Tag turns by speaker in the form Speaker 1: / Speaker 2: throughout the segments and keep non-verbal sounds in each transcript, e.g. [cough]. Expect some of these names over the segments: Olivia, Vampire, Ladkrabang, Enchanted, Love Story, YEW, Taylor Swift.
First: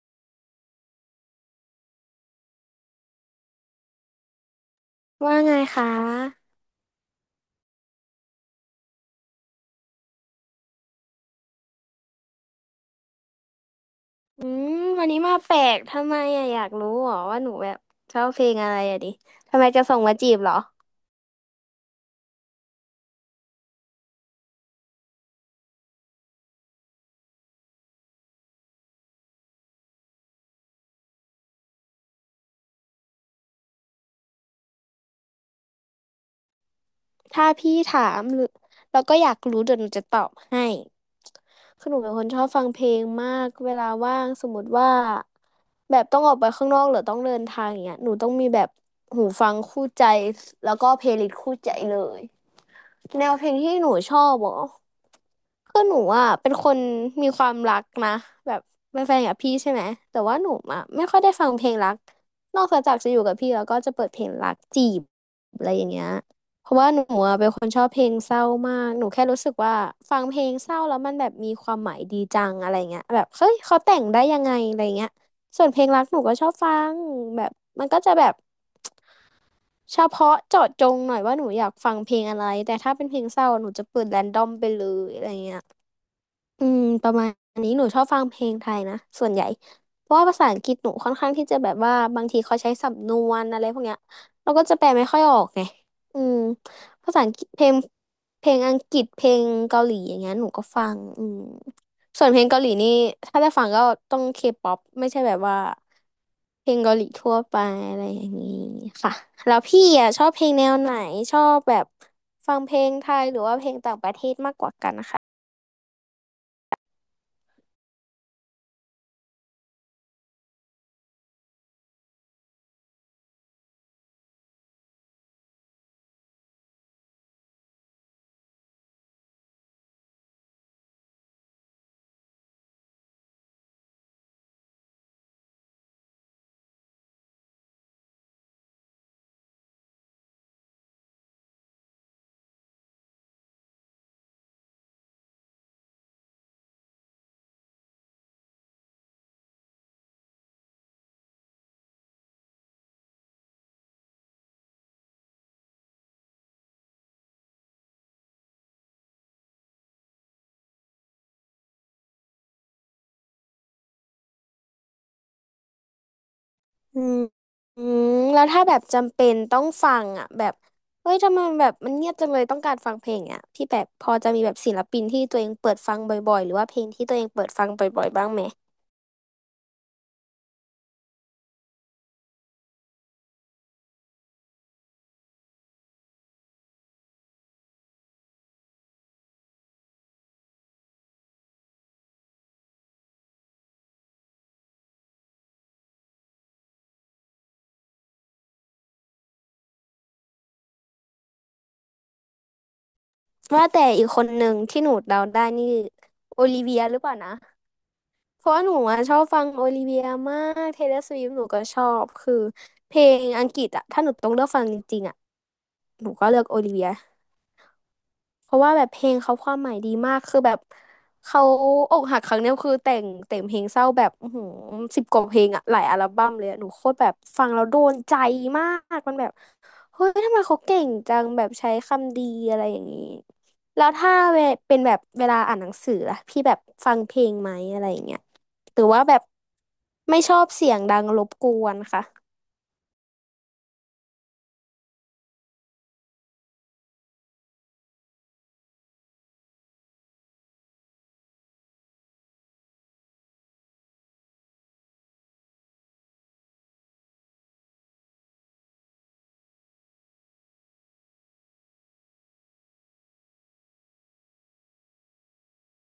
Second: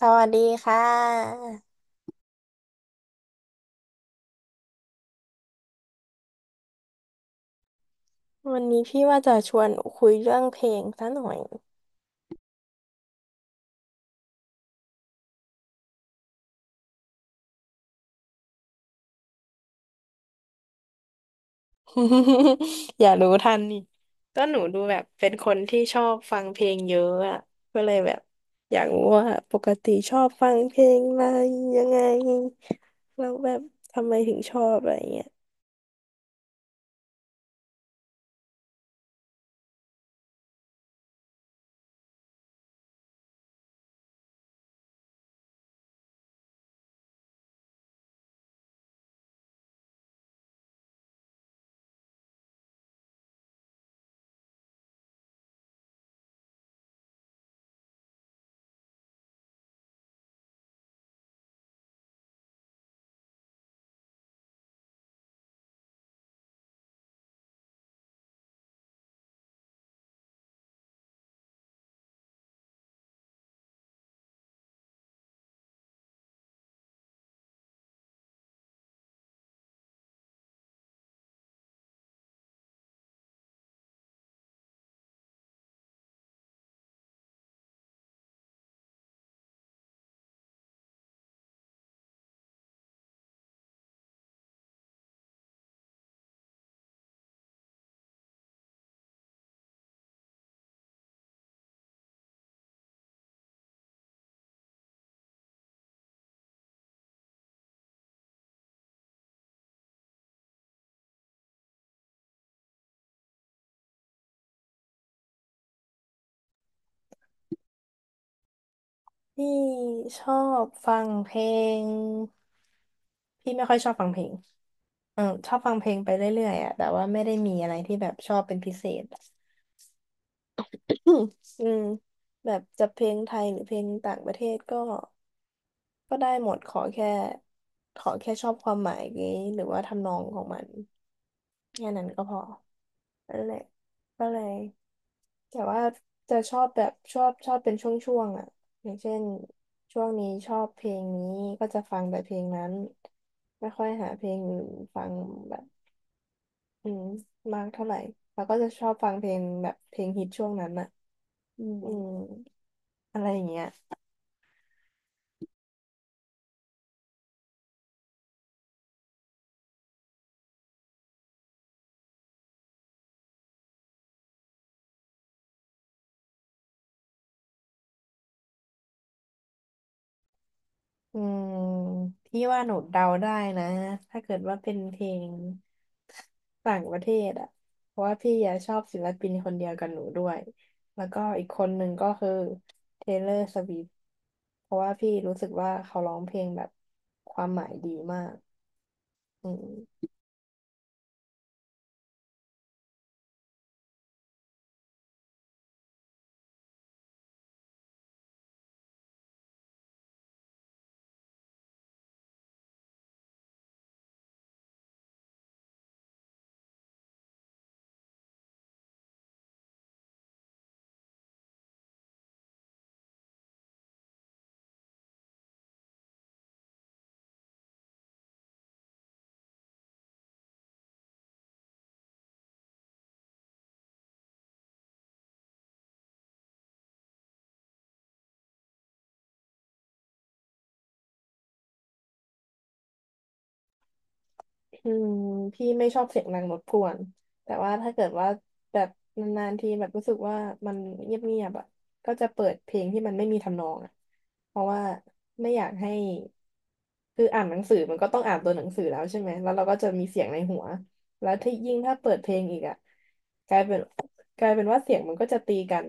Speaker 1: สวัสดีค่ะ
Speaker 2: ว่าไงคะ
Speaker 1: วันนี้พี่ว่าจะชวนคุยเรื่องเพลงซะหน่อย
Speaker 2: อืมวันนี้มาแปลกทำไมอะอยากรู้เหรอว่าหนูแบบชอบเพลงอะไรอะดิทำไมจะส่งมาจีบเหรอ
Speaker 1: [laughs] อย่ารู้ทันนี่ก็หนูดูแบบเป็นคนที่ชอบฟังเพลงเยอะอ่ะก็เลยแบบอยากรู้ว่าปกติชอบฟังเพลงอะไรยังไงแล้วแบบทำไมถึงชอบอะไรเงี้ย
Speaker 2: ถ้าพี่ถามหรือแล้วก็อยากรู้เดี๋ยวหนูจะตอบให้คือหนูเป็นคนชอบฟังเพลงมากเวลาว่างสมมติว่าแบบต้องออกไปข้างนอกหรือต้องเดินทางอย่างเงี้ยหนูต้องมีแบบหูฟังคู่ใจแล้วก็เพลย์ลิสต์คู่ใจเลย แนวเพลงที่หนูชอบเหรอคือหนูอ่ะเป็นคนมีความรักนะแบบเป็นแฟนกับพี่ใช่ไหมแต่ว่าหนูอ่ะไม่ค่อยได้ฟังเพลงรักนอกจากจะอยู่กับพี่แล้วก็จะเปิดเพลงรักจีบอะไรอย่างเงี้ยเพราะว่าหนูอะเป็นคนชอบเพลงเศร้ามากหนูแค่รู้สึกว่าฟังเพลงเศร้าแล้วมันแบบมีความหมายดีจังอะไรเงี้ยแบบเฮ้ยเขาแต่งได้ยังไงอะไรเงี้ยส่วนเพลงรักหนูก็ชอบฟังแบบมันก็จะแบบ เฉพาะเจาะจงหน่อยว่าหนูอยากฟังเพลงอะไรแต่ถ้าเป็นเพลงเศร้าหนูจะเปิดแรนดอมไปเลยอะไรเงี้ยประมาณนี้หนูชอบฟังเพลงไทยนะส่วนใหญ่เพราะว่าภาษาอังกฤษหนูค่อนข้างที่จะแบบว่าบางทีเขาใช้สำนวนอะไรพวกเนี้ยเราก็จะแปลไม่ค่อยออกไงอืมภาษาอังกฤษเพลงเพลงอังกฤษเพลงเกาหลีอย่างเงี้ยหนูก็ฟังส่วนเพลงเกาหลีนี่ถ้าได้ฟังก็ต้องเคป๊อปไม่ใช่แบบว่า เพลงเกาหลีทั่วไปอะไรอย่างนี้ค่ะแล้วพี่อ่ะชอบเพลงแนวไหนชอบแบบฟังเพลงไทยหรือว่า
Speaker 1: พี่ชอบฟังเพลงพี่ไม่ค่อยชอบฟังเพลงเออชอบฟังเพลงไปเรื่อยๆอ่ะแต่ว่าไม่ได้มีอะไรที่แบบชอบเป็นพิเศษ อืมอืมแบบจะเพลงไทยหรือเพลงต่างประเทศก็ก็ได้หมดขอแค่ขอแค่ชอบความหมายนี้หรือว่าทำนองของมันแค่นั้นก็พอนั่นแหละก็เลยแต่ว่าจะชอบแบบชอบชอบเป็นช่วงๆอ่ะอย่างเช่นช่วงนี้ชอบเพลงนี้ก็จะฟังแต่เพลงนั้นไม่ค่อยหาเพลงอื่นฟังแบบอืมมากเท่าไหร่แล้วก็จะชอบฟังเพลงแบบเพลงฮิตช่วงนั้นอ่ะอืมอืมอะไรอย่างเงี้ย
Speaker 2: อืมอืมแล้วถ้าแบบจำเป็นต้องฟังอ่ะแบบเฮ้ยทำไมแบบมันเงียบจังเลยต้องการฟังเพลงอ่ะพี่แบบพอจะมีแบบศิลปินที่ตัวเองเปิดฟังบ่อยๆหรือว่าเพลงที่ตัวเองเปิดฟังบ่อยๆบ้างไหม
Speaker 1: อืมพี่ว่าหนูเดาได้นะถ้าเกิดว่าเป็นเพลงต่างประเทศอ่ะเพราะว่าพี่อะชอบศิลปินคนเดียวกับหนูด้วยแล้วก็อีกคนหนึ่งก็คือ Taylor Swift เพราะว่าพี่รู้สึกว่าเขาร้องเพลงแบบความหมายดีมากอืม
Speaker 2: ว่าแต่อีกคนหนึ่งที่หนูเดาได้นี่โอลิเวียหรือเปล่านะ เพราะว่าหนูอะชอบฟังโอลิเวียมากเทเลอร์สวิฟหนูก็ชอบคือเพลงอังกฤษอะถ้าหนูต้องเลือกฟังจริงๆอะหนูก็เลือกโอลิเวีย เพราะว่าแบบเพลงเขาความหมายดีมากคือแบบเขาอกหักครั้งเนี้ยคือแต่งเพลงเศร้าแบบอื้อหือสิบกว่าเพลงอะหลายอัลบั้มเลยอะหนูโคตรแบบฟังแล้วโดนใจมากมันแบบเฮ้ยทำไมเขาเก่งจังแบบใช้คำดีอะไรอย่างนี้แล้วถ้าเวเป็นแบบเวลาอ่านหนังสือล่ะพี่แบบฟังเพลงไหมอะไรอย่างเงี้ยหรือว่าแบบไม่ชอบเสียงดังรบกวนค่ะ
Speaker 1: อืมพี่ไม่ชอบเสียงดังรบกวนแต่ว่าถ้าเกิดว่าแบบนานๆทีแบบรู้สึกว่ามันเงียบๆอ่ะก็จะเปิดเพลงที่มันไม่มีทำนองอ่ะเพราะว่าไม่อยากให้ คืออ่านหนังสือมันก็ต้องอ่านตัวหนังสือแล้วใช่ไหมแล้วเราก็จะมีเสียงในหัวแล้วที่ยิ่งถ้าเปิดเพลงอีกอ่ะ กลายเป็นว่าเสียงมันก็จะตีกัน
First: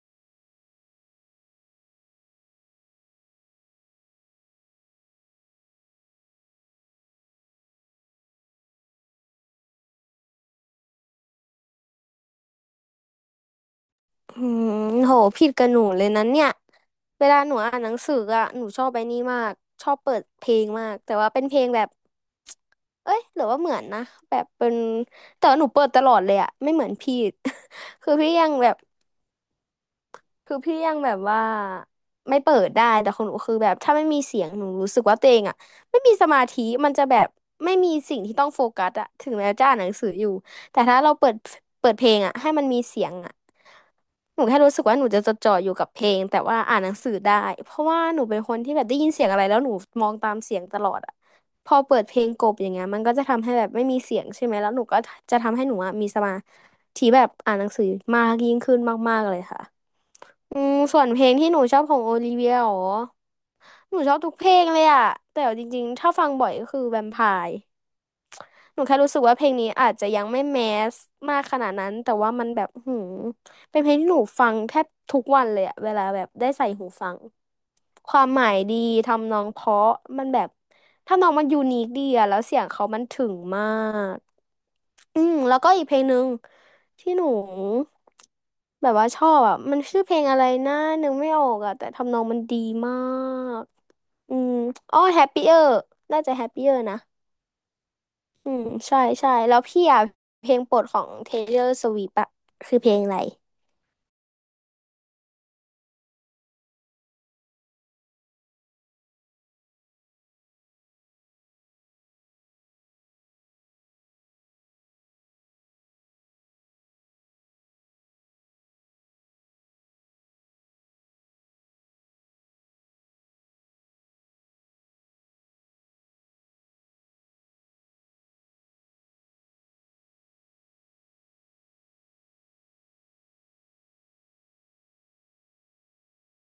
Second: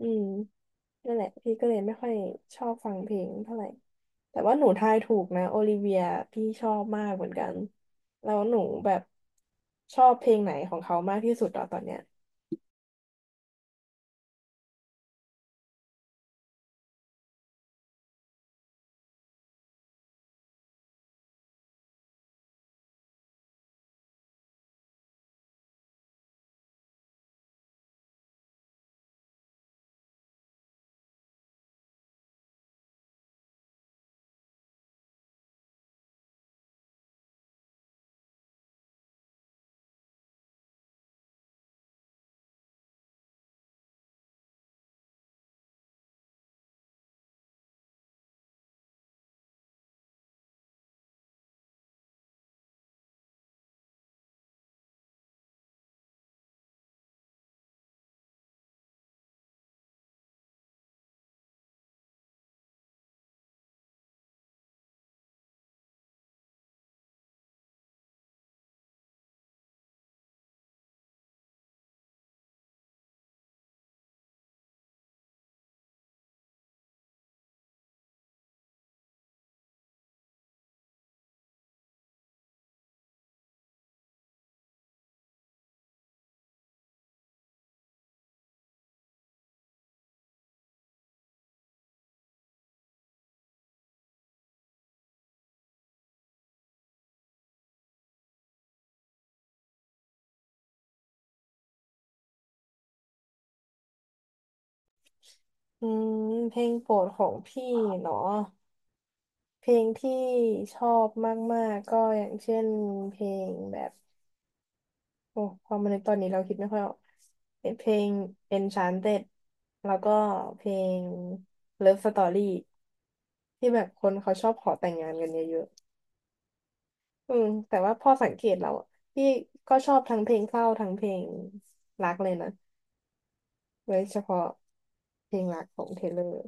Speaker 1: อืมนั่นแหละพี่ก็เลยไม่ค่อยชอบฟังเพลงเท่าไหร่แต่ว่าหนูทายถูกนะโอลิเวียพี่ชอบมากเหมือนกันแล้วหนูแบบชอบเพลงไหนของเขามากที่สุดเ่อตอนเนี้ย
Speaker 2: อืมโหผิดกับหนูเลยนะเนี่ย เวลาหนูอ่านหนังสืออ่ะหนูชอบไปนี่มากชอบเปิดเพลงมากแต่ว่าเป็นเพลงแบบเอ้ยหรือว่าเหมือนนะแบบเป็นแต่ว่าหนูเปิดตลอดเลยอ่ะไม่เหมือนพี่ [laughs] คือพี่ยังแบบ คือพี่ยังแบบว่าไม่เปิดได้แต่ของหนูคือแบบถ้าไม่มีเสียงหนูรู้สึกว่าตัวเองอะไม่มีสมาธิมันจะแบบไม่มีสิ่งที่ต้องโฟกัสอะถึงแม้จะอ่านหนังสืออยู่แต่ถ้าเราเปิดเพลงอะให้มันมีเสียงอะหนูแค่รู้สึกว่าหนูจะจดจ่ออยู่กับเพลงแต่ว่าอ่านหนังสือได้เพราะว่าหนูเป็นคนที่แบบได้ยินเสียงอะไรแล้วหนูมองตามเสียงตลอดอะพอเปิดเพลงกลบอย่างเงี้ยมันก็จะทำให้แบบไม่มีเสียงใช่ไหมแล้วหนูก็จะทำให้หนูอะมีสมาธิแบบอ่านหนังสือมากยิ่งขึ้นมากๆเลยค่ะ ส่วนเพลงที่หนูชอบของโอลิเวียเหรอหนูชอบทุกเพลงเลยอะแต่เอาจริงๆถ้าฟังบ่อยก็คือแวมไพร์หนูแค่รู้สึกว่าเพลงนี้อาจจะยังไม่แมสมากขนาดนั้นแต่ว่ามันแบบหืมเป็นเพลงที่หนูฟังแทบทุกวันเลยอะเวลาแบบได้ใส่หูฟังความหมายดีทำนองเพราะมันแบบทำนองมันยูนิคดีอะแล้วเสียงเขามันถึงมาก แล้วก็อีกเพลงหนึ่งที่หนูแบบว่าชอบอ่ะมันชื่อเพลงอะไรนะนึกไม่ออกอ่ะแต่ทำนองมันดีมากอืมอ๋อ Happier น่าจะ Happier นะอืมใช่ใช่แล้วพี่อ่ะเพลงโปรดของ Taylor Swift อ่ะคือเพลงอะไร
Speaker 1: อืมเพลงโปรดของพี่เนาะเพลงที่ชอบมากๆก็อย่างเช่นเพลงแบบ โอ้พอมาในกตอนนี้เราคิดไม่ค่อยออกเป็นเพลง Enchanted แล้วก็เพลง Love Story ที่แบบคนเขาชอบขอแต่งงานกันเยอะๆอืมแต่ว่าพอสังเกตเราอะพี่ก็ชอบทั้งเพลงเศร้าทั้งเพลงรักเลยนะโดยเฉพาะเพลงรักของเทเลอร์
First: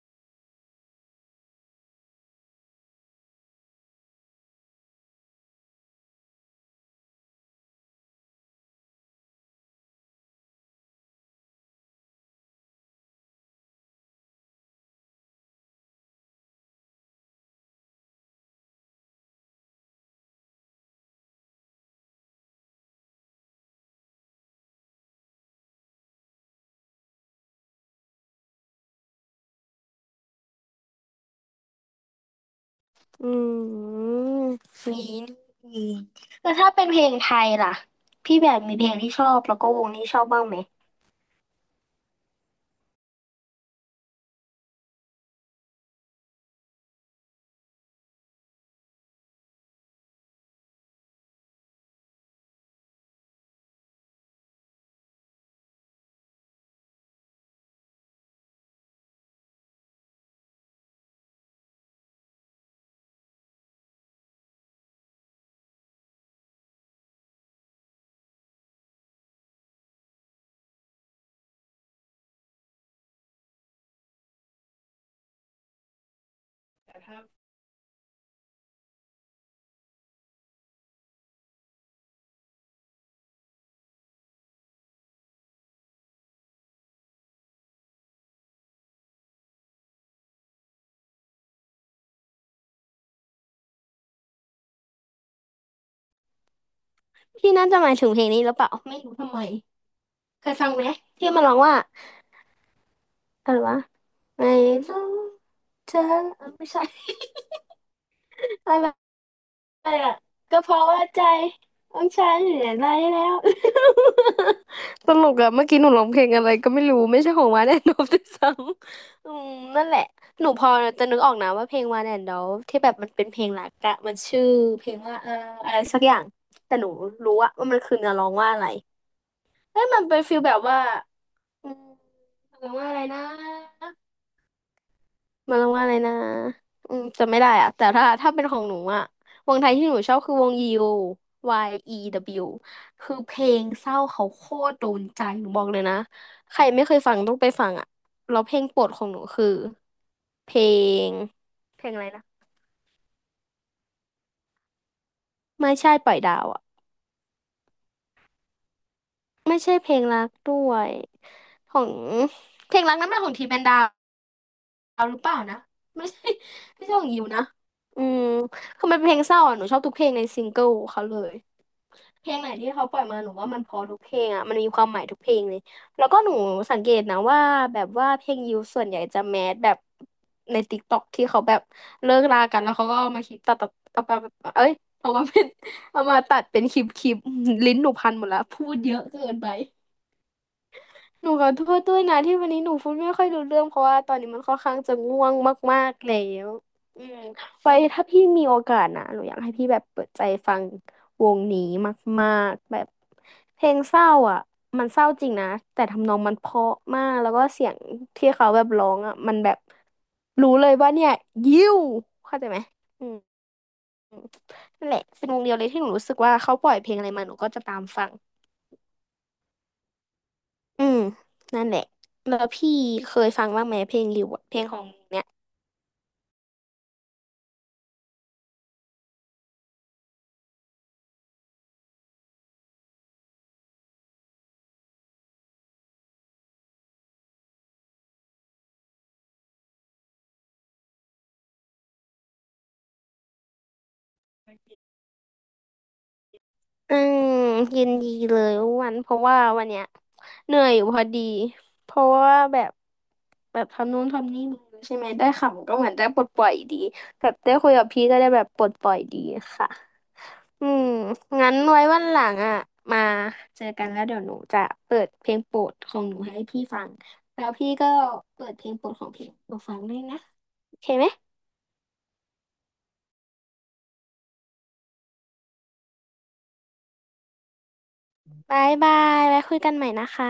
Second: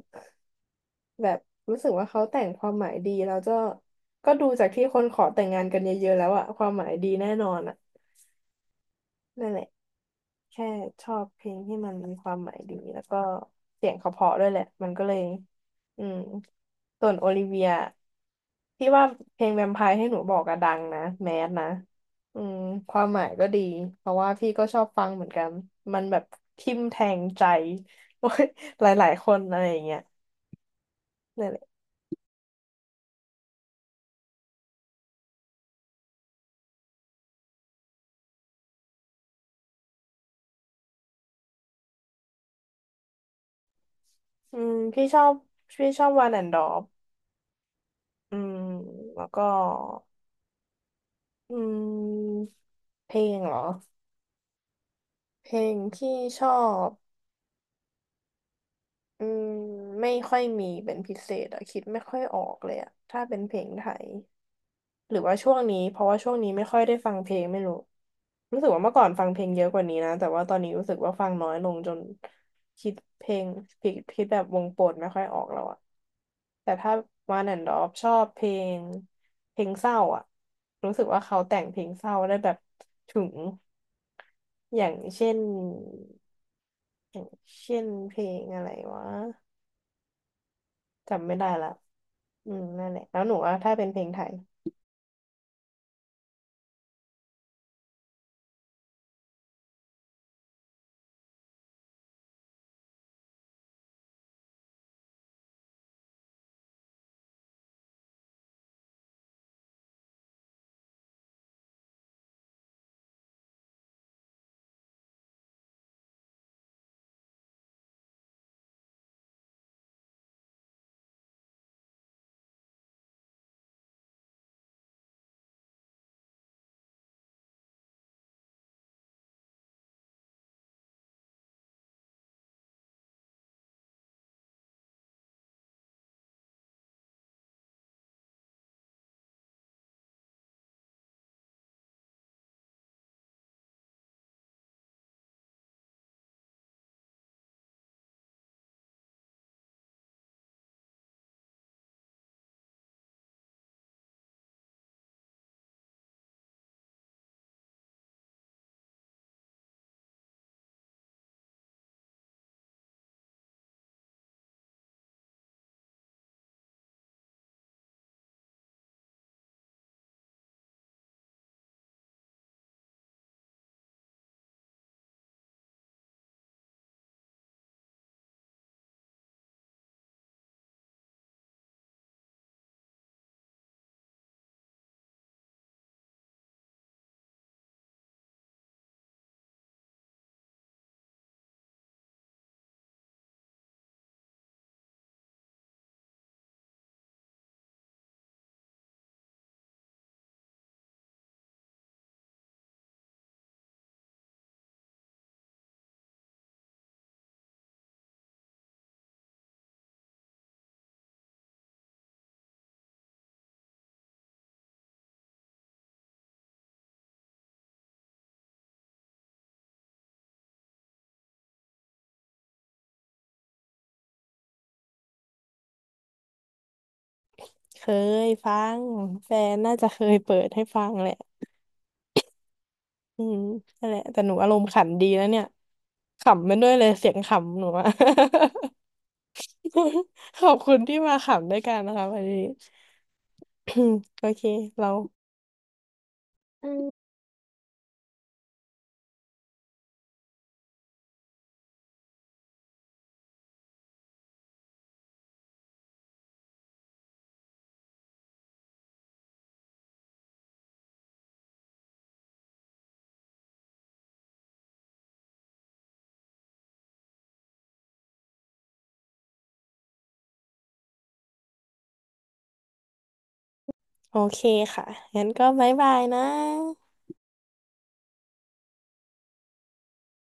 Speaker 1: แบบรู้สึกว่าเขาแต่งความหมายดีแล้วก็ก็ดูจากที่คนขอแต่งงานกันเยอะๆแล้วอะความหมายดีแน่นอนอะนั่นแหละ แค่ชอบเพลงที่มันมีความหมายดีแล้วก็เสียงเขาเพราะด้วยแหละมันก็เลยอืมส่วนโอลิเวียพี่ว่าเพลงแวมไพร์ให้หนูบอกอะดังนะแมสนะอืมความหมายก็ดีเพราะว่าพี่ก็ชอบฟังเหมือนกันมันแบบทิ่มแทงใจ [laughs] โอ้ยหลายๆคนอะไรอย่างเงี้ยนั่นแหละ
Speaker 2: อืมมีนี่แล้วถ้าเป็นเพลงไทยล่ะพี่แบบมีเพลงที่ชอบแล้วก็วงที่ชอบบ้างไหม
Speaker 1: อืมพี่ชอบวานแอนดอฟอืมแล้วก็อืมเพลงเหรอเพลงที่ชอบ อืมไม่ค่อยมีเป็นพิเศษอะคิดไม่ค่อยออกเลยอะถ้าเป็นเพลงไทยหรือว่าช่วงนี้เพราะว่าช่วงนี้ไม่ค่อยได้ฟังเพลงไม่รู้รู้สึกว่าเมื่อก่อนฟังเพลงเยอะกว่านี้นะแต่ว่าตอนนี้รู้สึกว่าฟังน้อยลงจนคิดเพลงคิดแบบวงโปรดไม่ค่อยออกแล้วอะแต่ถ้าวันแอนด์ดอฟชอบเพลงเพลงเศร้าอะรู้สึกว่าเขาแต่งเพลงเศร้าได้แบบถึงอย่างเช่นอย่างเพลงอะไรวะจำไม่ได้ละ อืมนั่นแหละแล้วหนูว่าถ้าเป็นเพลงไทย
Speaker 2: พี่น่าจะหมายถึงเพลงนี้หรือเปล่าไม่รู้ทำไมเคยฟังไหมที่มันร้องว่า อะไรวะไม่รู้เธอไม่ใช่ [laughs] อะไรอะก็เพราะว่าใจของฉันเหลืออะไรแล้ว [laughs] ตลก [laughs] อะเมื่อกี้หนูร้องเพลงอะไรก็ไม่รู้ไม่ใช่ของวานแอนดอลด้วยซ้ำ [laughs] อืมนั่นแหละหนูพอจะนึกออกนะว่าเพลงวานแอนดอลที่แบบมันเป็นเพลงหลักอะมันชื่อเพลงว่าอะไรสักอย่างแต่หนูรู้อะว่ามันคือเนื้อร้องว่าอะไรเอ้ยมันเป็นฟีลแบบว่าอืมร้องว่าอะไรนะ มันว่าอะไรนะอืมจำไม่ได้อะแต่ถ้าเป็นของหนูอะวงไทยที่หนูชอบคือวงยิว YEW คือเพลงเศร้าเขาโคตรโดนใจหนูบอกเลยนะใครไม่เคยฟังต้องไปฟังอะแล้วเพลงโปรดของหนูคือเพลงเพลงอะไรนะไม่ใช่ปล่อยดาวอะไม่ใช่เพลงรักด้วยของเพลงรักนั้นเป็นของทีแมนดาวหรือเปล่านะไม่ใช่ไม่ใช่ของยิวนะอืมคือมันเป็นเพลงเศร้าอ่ะหนูชอบทุกเพลงในซิงเกิลเขาเลย เพลงไหนที่เขาปล่อยมาหนูว่ามันเพอทุกเพลงอ่ะมันมีความหมายทุกเพลงเลยแล้วก็หนูสังเกตนะว่าแบบว่าเพลงยิวส่วนใหญ่จะแมสแบบในติ๊กต็อกที่เขาแบบเลิกรากันแล้วเขาก็เอามาคลิปตัดตัดเอามาเอ้ยเอามาเป็นเอามาตัดเป็นคลิปลิ้นหนูพันหมดแล้วพูดเยอะเกินไป หนูขอโทษด้วยนะที่วันนี้หนูพูดไม่ค่อยรู้เรื่องเพราะว่าตอนนี้มันค่อนข้างจะง่วงมากๆแล้วอืมไว้ถ้าพี่มีโอกาสนะหนูอยากให้พี่แบบเปิดใจฟังวงนี้มากๆแบบเพลงเศร้าอ่ะมันเศร้าจริงนะแต่ทำนองมันเพราะมากแล้วก็เสียงที่เขาแบบร้องอ่ะมันแบบรู้เลยว่าเนี่ยยิ้วเข้าใจไหมอืมนั่นแหละเป็นวงเดียวเลยที่หนูรู้สึกว่าเขาปล่อยเพลงอะไรมาหนูก็จะตามฟัง อืมนั่นแหละแล้วพี่เคยฟังบ้างไหมเพลงริวอะเพลงของเนี่ย
Speaker 1: เคยฟังแฟนน่าจะเคยเปิดให้ฟังแหละอืมนั่นแหละแต่หนูอารมณ์ขันดีแล้วเนี่ยขำมันด้วยเลยเสียงขำหนูอะ [laughs] ขอบคุณที่มาขำด้วยกันนะคะวันนี้ [coughs] โอเคเราอืม
Speaker 2: อืมยินดีเลยอ้วันเพราะว่าวันเนี้ยเหนื่อยอยู่พอดีเพราะว่าแบบทำนู่นทำนี่มาใช่ไหมได้ขำก็เหมือนได้ปลดปล่อยดีแบบได้คุยกับพี่ก็ได้แบบปลดปล่อยดีค่ะอืมงั้นไว้วันหลังอ่ะมาเจอกันแล้วเดี๋ยวหนูจะเปิดเพลงโปรดของหนูให้พี่ฟังแล้วพี่ก็เปิดเพลงโปรดของพี่หนูฟังด้วยนะโอเคไหม
Speaker 1: โอเคค่ะงั้นก็บ๊ายบายนะ
Speaker 2: บายบายไว้คุยกันใหม่นะคะ